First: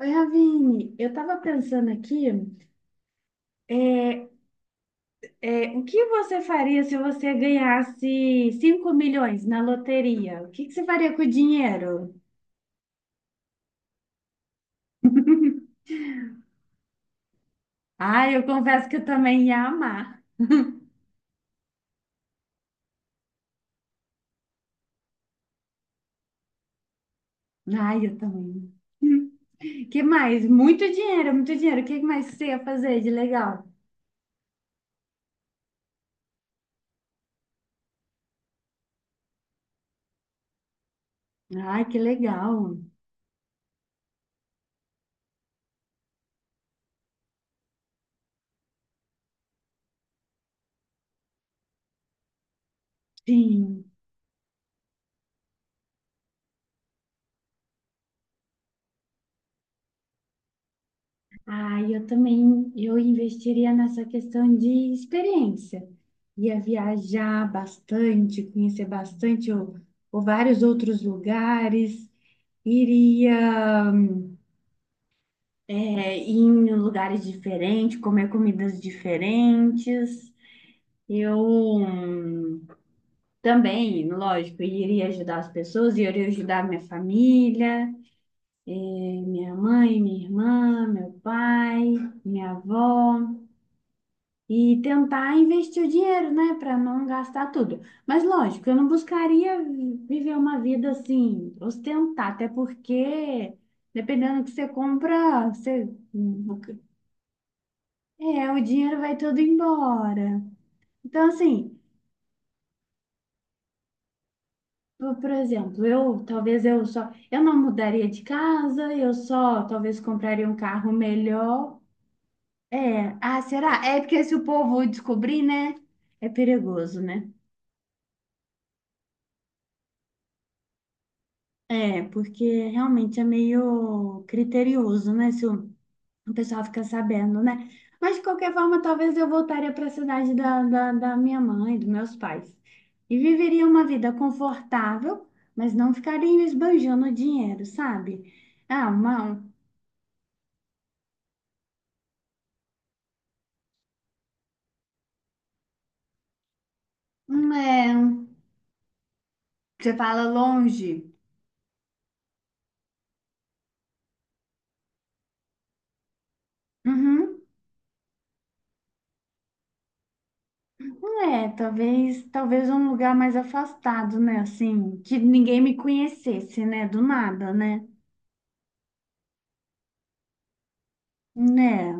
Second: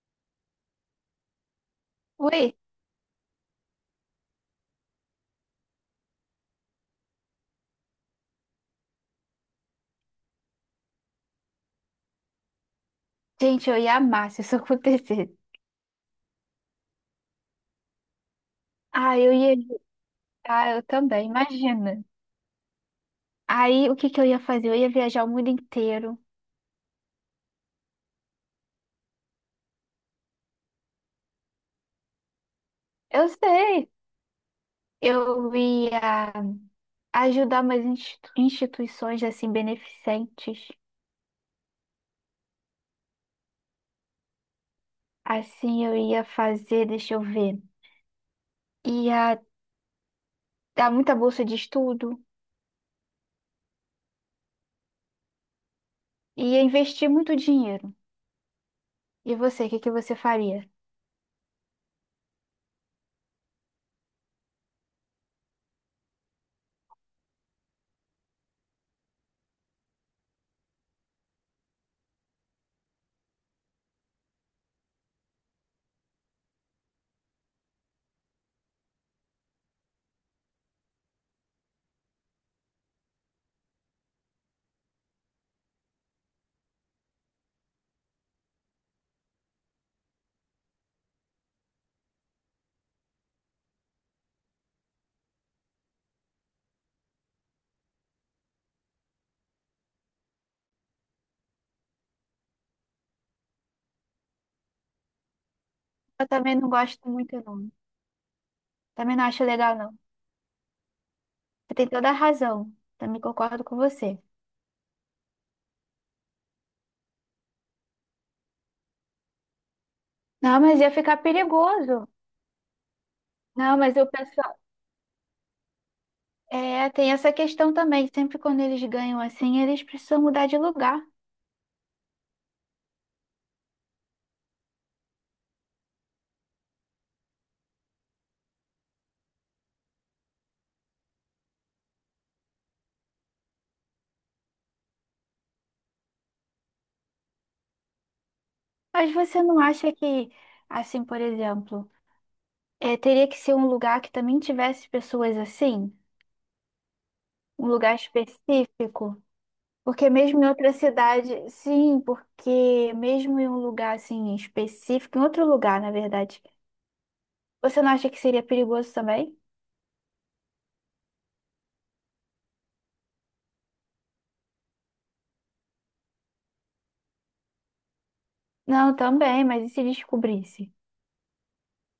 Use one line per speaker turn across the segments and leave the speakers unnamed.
Oi, Ravine, eu estava pensando aqui,
Ui,
é, é, o que você faria se você ganhasse 5 milhões na loteria? O que que você faria com o dinheiro?
gente, eu ia amar se isso acontecesse.
Ah, eu confesso que eu
Ah, eu
também
ia.
ia amar.
Ah, eu também, imagina. Aí, o que que eu ia fazer? Eu ia viajar o mundo inteiro.
Ah, eu também. Hum. Que mais? Muito dinheiro, muito dinheiro. O que mais você ia fazer de
Eu
legal?
sei. Eu ia ajudar umas instituições, assim, beneficentes.
Ai, que legal.
Assim, eu ia fazer, deixa eu ver. Ia dar muita bolsa de estudo.
Sim.
Ia investir muito dinheiro. E você, o que que você faria?
Ah, e eu também, eu investiria nessa questão de experiência. Ia viajar bastante, conhecer bastante ou vários outros lugares, iria é, ir em lugares diferentes, comer comidas diferentes. Eu hum, também, lógico, iria ajudar as pessoas, iria ajudar minha família, minha mãe, minha irmã, meu pai, minha avó. E tentar investir o dinheiro, né, para não gastar tudo. Mas lógico, eu não buscaria viver uma vida assim, ostentar, até porque dependendo do que você compra, você
Eu também não gosto muito, não.
é, o dinheiro vai
Também não
todo
acho legal, não.
embora. Então
Você
assim,
tem toda a razão. Também concordo com você.
por exemplo, eu talvez eu só eu não mudaria de casa, eu só talvez compraria um
Não, mas ia
carro
ficar
melhor.
perigoso.
É, ah,
Não,
será?
mas
É
o
porque se o
pessoal.
povo descobrir, né, é
É,
perigoso,
tem
né?
essa questão também. Sempre quando eles ganham assim, eles precisam mudar de lugar.
É, porque realmente é meio criterioso, né? Se o pessoal fica sabendo, né? Mas de qualquer forma, talvez eu voltaria para a cidade da minha mãe, dos meus pais. E viveria uma vida confortável, mas não ficaria esbanjando dinheiro, sabe? Ah,
Mas você
uma,
não acha que, assim, por exemplo, é, teria que ser um lugar que também tivesse pessoas assim?
um,
Um lugar
é, um-
específico?
Você
Porque
fala
mesmo em outra
longe.
cidade, sim, porque mesmo em um lugar assim específico, em outro lugar, na verdade,
Uhum.
você não acha que seria perigoso também?
É, talvez, talvez um lugar mais afastado, né? Assim, que ninguém me conhecesse, né? Do nada, né?
Não, também, mas e se descobrisse?
Né?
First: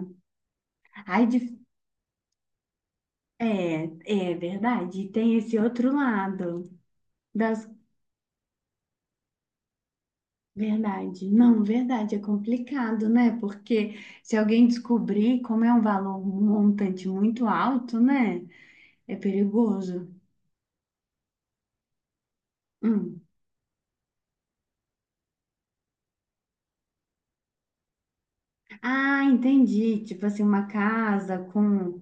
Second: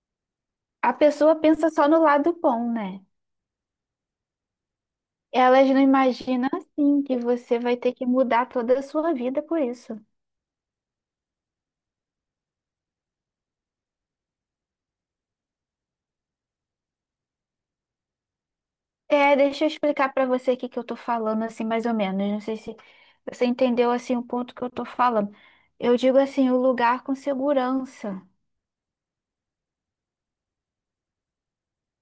A
Ai,
pessoa pensa só no lado bom, né?
É, é verdade. Tem esse
Elas não
outro
imaginam
lado
assim que você
das
vai ter que mudar toda a sua vida por isso.
verdade. Não, verdade, é complicado, né? Porque se alguém descobrir como é um valor um montante muito alto, né? É
É, deixa eu
perigoso.
explicar para você o que que eu tô falando assim mais ou menos. Não sei se
Hum.
você entendeu assim o ponto que eu tô falando. Eu digo assim, o lugar com segurança,
Ah, entendi. Tipo assim, uma casa com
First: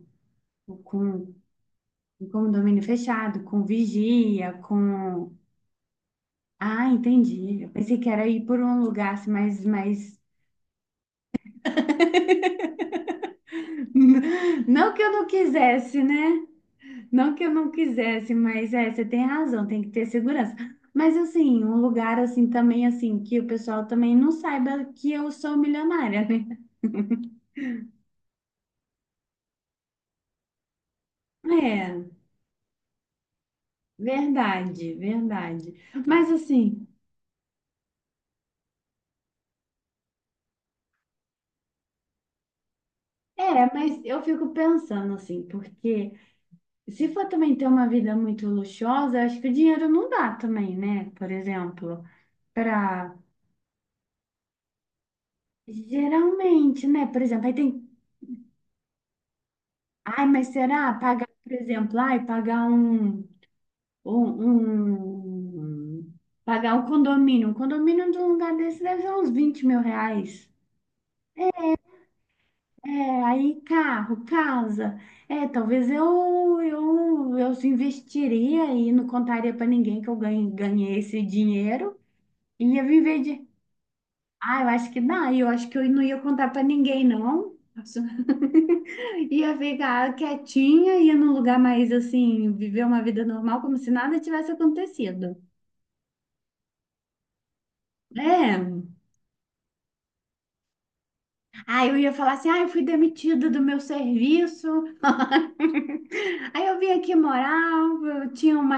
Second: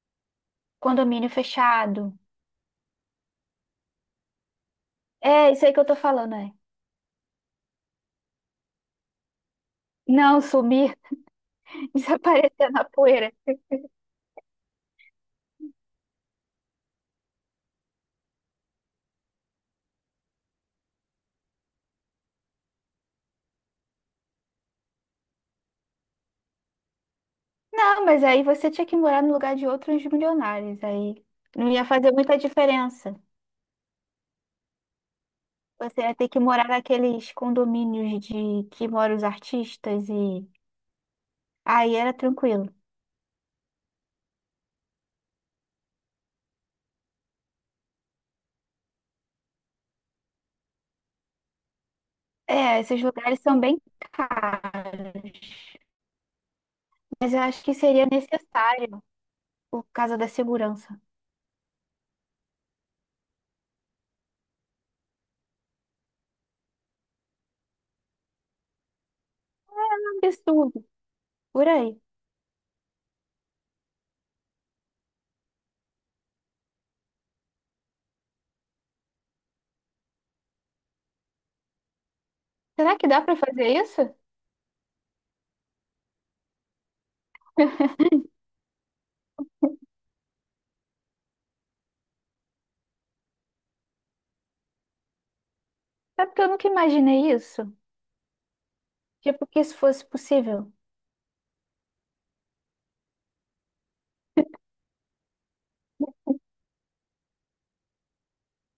condomínio
com
fechado.
um condomínio fechado, com vigia, com
É isso aí que eu tô falando, é.
Ah, entendi. Eu pensei que era ir por um lugar assim, mais
Não sumir, desaparecer na poeira.
não que eu não quisesse, né? Não que eu não quisesse, mas é, você tem razão, tem que ter segurança. Mas assim, um lugar assim também assim que o pessoal também não saiba que eu sou milionária, né?
Não, mas aí você tinha que morar no lugar de outros milionários, aí não ia
É,
fazer muita diferença.
verdade, verdade.
Você ia ter
Mas
que morar
assim,
naqueles condomínios de que moram os artistas e aí era tranquilo.
é, mas eu fico pensando assim, porque se for também ter uma vida muito luxuosa, eu acho que o dinheiro não dá também, né? Por exemplo,
É, esses
para
lugares são bem caros,
geralmente, né? Por
mas eu
exemplo, aí
acho que
tem,
seria necessário por causa
ai,
da
mas será
segurança.
pagar, por exemplo, ai, pagar um Um, um- pagar um condomínio. Um condomínio de um lugar desse deve ser uns 20 mil
Um
reais.
absurdo, por aí.
É, aí carro, casa. É, talvez eu investiria e não contaria para ninguém que eu ganhei esse dinheiro e ia
Será que
viver
dá para
de.
fazer isso?
Ah, eu acho que dá. Eu acho que eu não ia contar para ninguém, não. Nossa. Ia ficar quietinha, ia num lugar mais assim, viver uma vida normal, como se nada tivesse acontecido.
É porque eu nunca imaginei isso?
É.
Tipo, que isso fosse possível.
Aí eu ia falar assim, ah, eu fui demitida do meu serviço, aí eu vim aqui morar, eu tinha uma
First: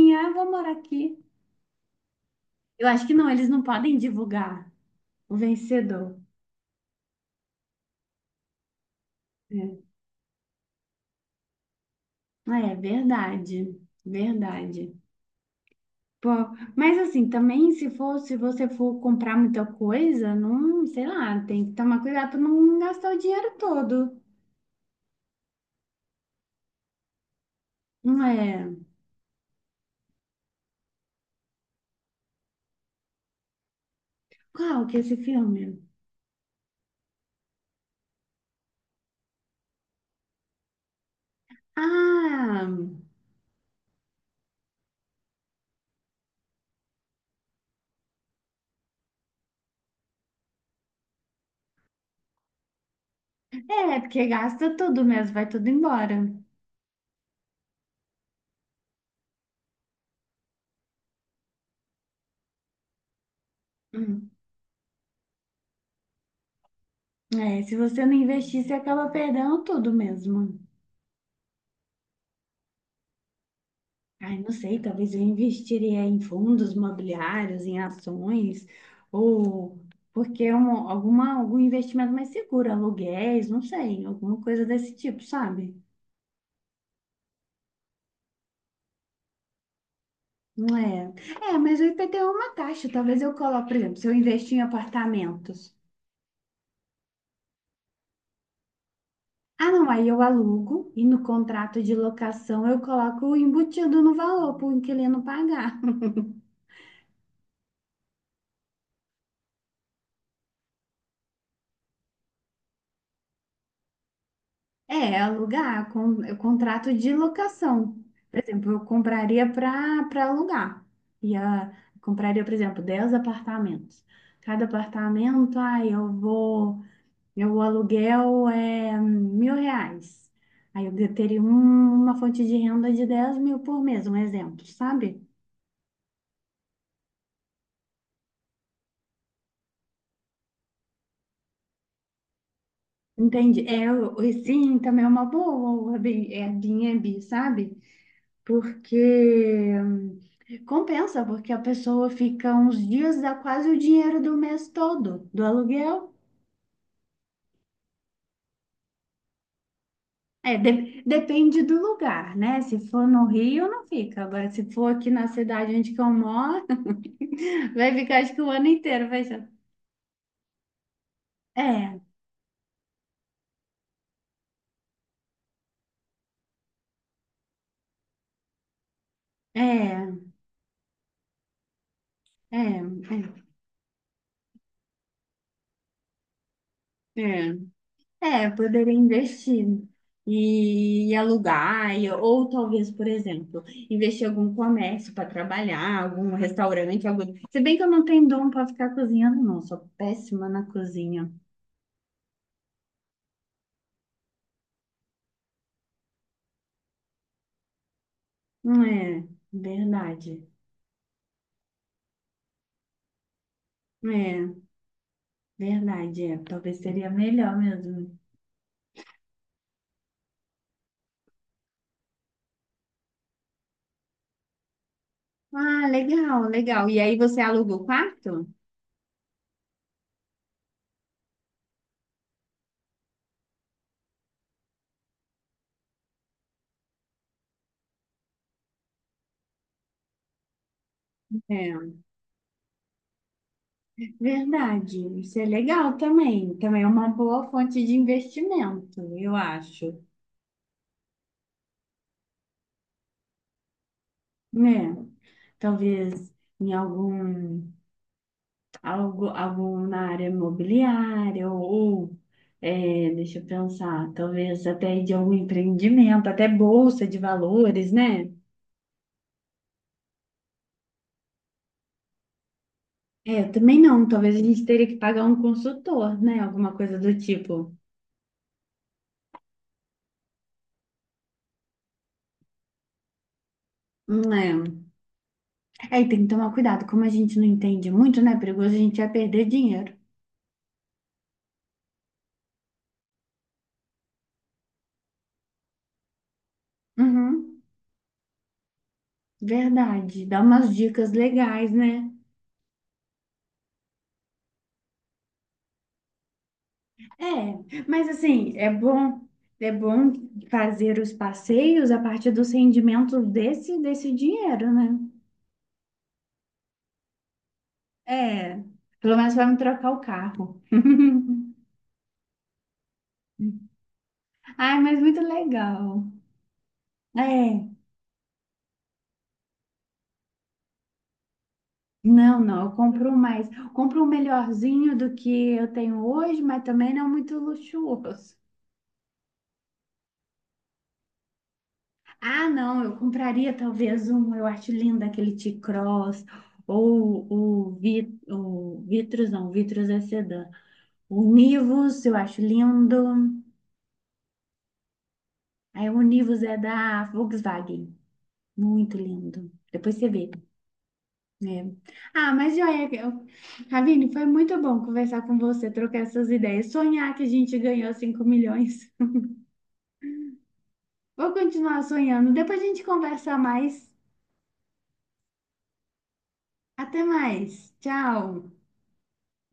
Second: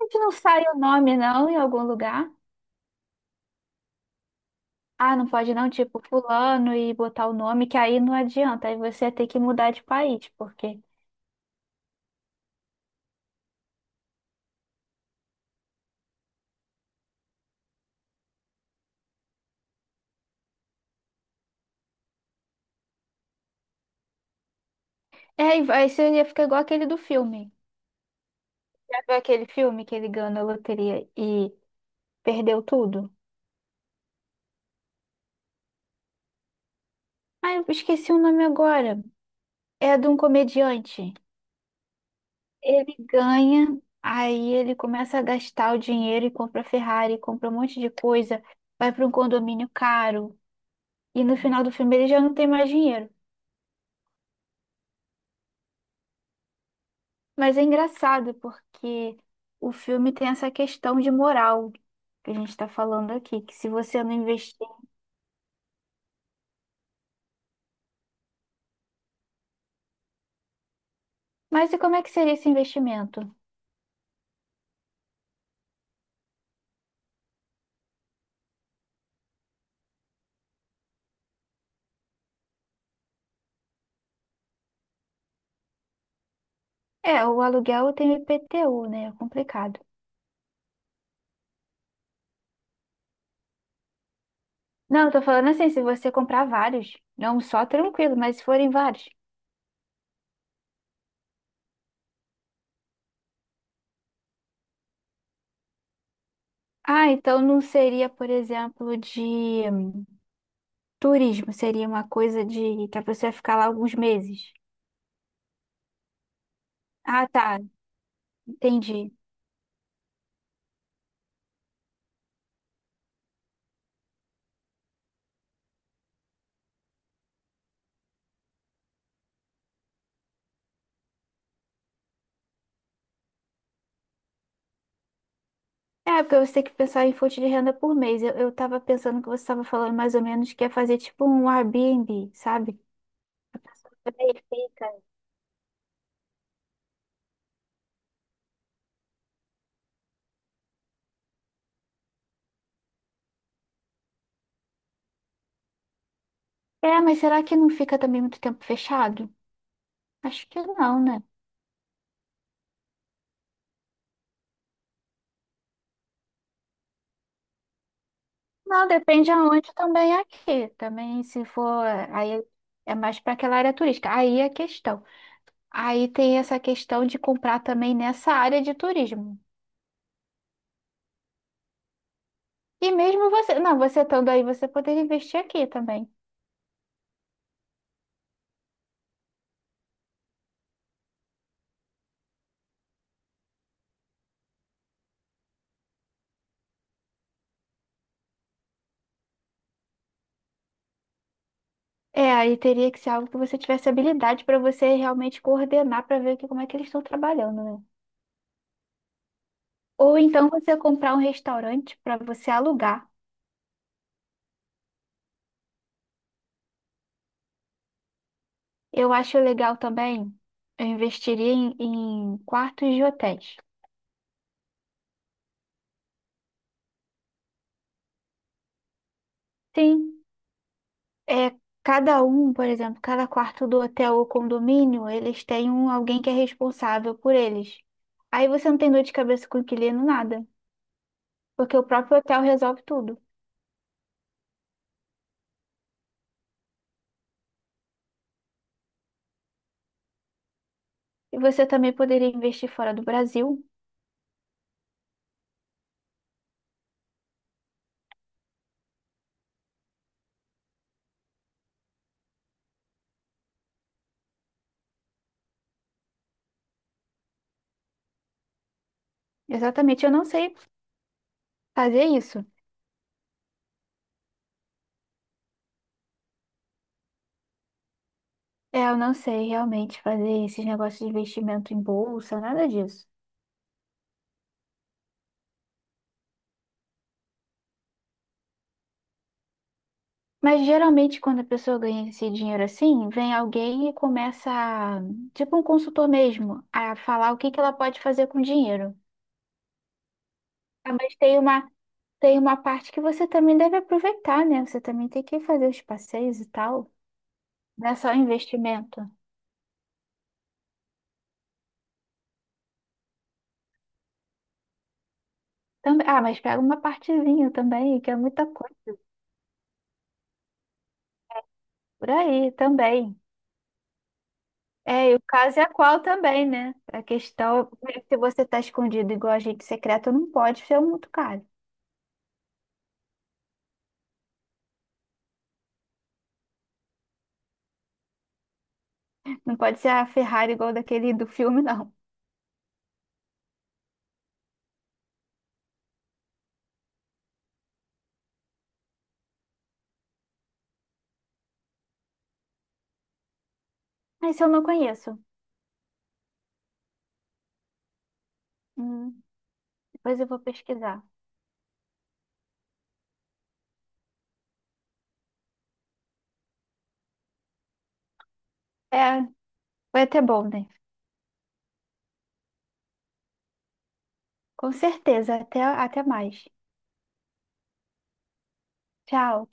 A gente
ah,
não
eu vou
sai
morar
o nome,
aqui.
não, em algum lugar.
Eu acho que não, eles não podem divulgar
Ah, não
o
pode não, tipo,
vencedor.
fulano e botar o nome, que aí não adianta. Aí você ia ter que
É,
mudar de país, porque
Ah, é verdade, verdade. Pô, mas assim, também se for, se você for comprar muita coisa, não, sei lá, tem que tomar cuidado para não gastar o dinheiro todo.
é, e isso ia ficar igual aquele do filme.
Não é?
Já viu aquele filme que ele ganhou na loteria e perdeu tudo?
Qual que é esse filme?
Ah, eu esqueci o nome agora. É de um comediante.
Ah!
Ele ganha, aí ele começa a gastar o dinheiro e compra Ferrari, compra um monte de coisa, vai para um condomínio caro. E no final do filme ele já não tem mais dinheiro.
É, porque gasta tudo mesmo, vai tudo embora.
Mas é engraçado porque o filme tem essa questão de moral que a gente está falando aqui, que se você não
Hum.
investir.
É, se você não investir, você acaba perdendo tudo mesmo.
Mas e como é que seria esse investimento?
Ai, não sei, talvez eu investiria em fundos imobiliários, em ações, ou porque é um, alguma, algum investimento mais seguro, aluguéis, não sei, alguma coisa desse tipo, sabe?
É, o aluguel tem o IPTU, né? É complicado.
Não é. É, mas o IPTU é uma taxa, talvez eu coloque, por exemplo, se eu investir em
Não, eu tô falando
apartamentos.
assim, se você comprar vários, não só tranquilo, mas se forem vários.
Ah, não, aí eu alugo e no contrato de locação eu coloco embutido no valor para o inquilino pagar.
Ah, então não seria, por exemplo, de turismo, seria uma coisa de pra pessoa ficar lá alguns meses.
É, alugar, con, é contrato de
Ah, tá,
locação. Por exemplo, eu
entendi.
compraria para alugar. E a, compraria, por exemplo, 10 apartamentos. Cada apartamento, aí eu vou, meu aluguel é 1.000 reais. Aí eu teria um- uma fonte de renda de 10 mil por mês, um exemplo, sabe?
É, porque você tem que pensar em fonte de renda por mês. Eu tava pensando que você estava falando mais ou menos que é fazer tipo um Airbnb, sabe? A
Entendi. É,
pessoa
o-
também
sim,
fica.
também é uma boa o Airbnb, sabe? Porque compensa, porque a pessoa fica uns dias, dá quase o dinheiro do mês todo do aluguel.
É, mas será que não fica também muito tempo fechado? Acho
É,
que não,
de-
né?
depende do lugar, né? Se for no Rio, não fica. Agora, se for aqui na cidade onde que eu moro, vai ficar acho que o ano
Não,
inteiro, vai
depende
ser.
aonde também é aqui. Também se for,
É,
aí é mais para aquela área turística. Aí é a questão. Aí tem essa questão de comprar também nessa área de turismo.
é, é,
E mesmo
é,
você, não, você estando aí, você poderia investir aqui também.
é. É, poderia investir e alugar, e- ou talvez, por exemplo, investir em algum comércio para trabalhar, algum restaurante, algo. Se bem que eu não tenho dom para ficar cozinhando, não, sou péssima na cozinha.
É, aí teria que ser algo que você tivesse habilidade para você realmente coordenar para ver que, como é que eles estão trabalhando, né?
Não É,
Ou
verdade.
então você comprar um restaurante para você alugar.
É, verdade, é. Talvez seria melhor mesmo.
Eu acho legal também, eu investiria em quartos de hotéis.
Ah, legal, legal. E aí você aluga o quarto?
Sim. É, cada um, por exemplo, cada quarto do hotel ou condomínio, eles têm um, alguém que é responsável por eles. Aí você não tem dor de cabeça com o inquilino, nada, porque o
É,
próprio hotel resolve tudo.
verdade. Isso é legal também. Também é uma boa fonte de investimento, eu acho.
E você também poderia investir fora do Brasil.
É. Talvez em algum, algo, algum na área imobiliária ou, é, deixa eu pensar, talvez até de algum empreendimento, até bolsa de valores, né?
Exatamente, eu não sei fazer isso.
É, eu também não, talvez a gente teria que pagar um consultor, né? Alguma coisa do tipo.
É, eu não sei realmente fazer esses negócios de investimento em bolsa, nada disso.
Não É. Aí tem que tomar cuidado, como a gente não entende muito, né? É perigoso, a gente vai perder dinheiro.
Mas geralmente quando a pessoa ganha esse dinheiro assim, vem alguém e começa, a- tipo um consultor mesmo, a falar o que que
Uhum,
ela pode fazer com o dinheiro.
verdade. Dá umas
Ah,
dicas
mas
legais, né?
tem uma parte que você também deve aproveitar, né? Você também tem que fazer os passeios e tal.
É,
Não é
mas
só
assim,
investimento.
é bom fazer os passeios a partir dos rendimentos desse dinheiro, né?
Também, ah, mas pega uma partezinha também, que é muita
É,
coisa
pelo menos vai me trocar o carro.
por aí também.
Ai, mas
É, e
muito
o caso é qual
legal.
também, né? A
É,
questão é que se você tá escondido igual agente secreto, não pode ser muito caro.
não, eu compro mais. Compro um melhorzinho do que eu tenho hoje, mas também não é muito luxuoso.
Não pode ser a Ferrari igual daquele do filme, não.
Ah, não, eu compraria talvez um, eu acho lindo aquele T-Cross, ou o, Vit, o Vitrus, não, o Vitrus é sedã. O Nivus, eu acho lindo.
Esse eu não conheço.
Aí o Nivus é da Volkswagen. Muito
Hum,
lindo. Depois você
depois eu
vê.
vou pesquisar.
É. Ah, mas joia, eu- Ravine, foi muito bom conversar com você, trocar essas ideias. Sonhar que a gente ganhou 5 milhões.
É, foi até bom, né?
Vou continuar sonhando. Depois a gente conversa mais.
Com certeza. Até, até mais.
Até mais. Tchau.
Tchau.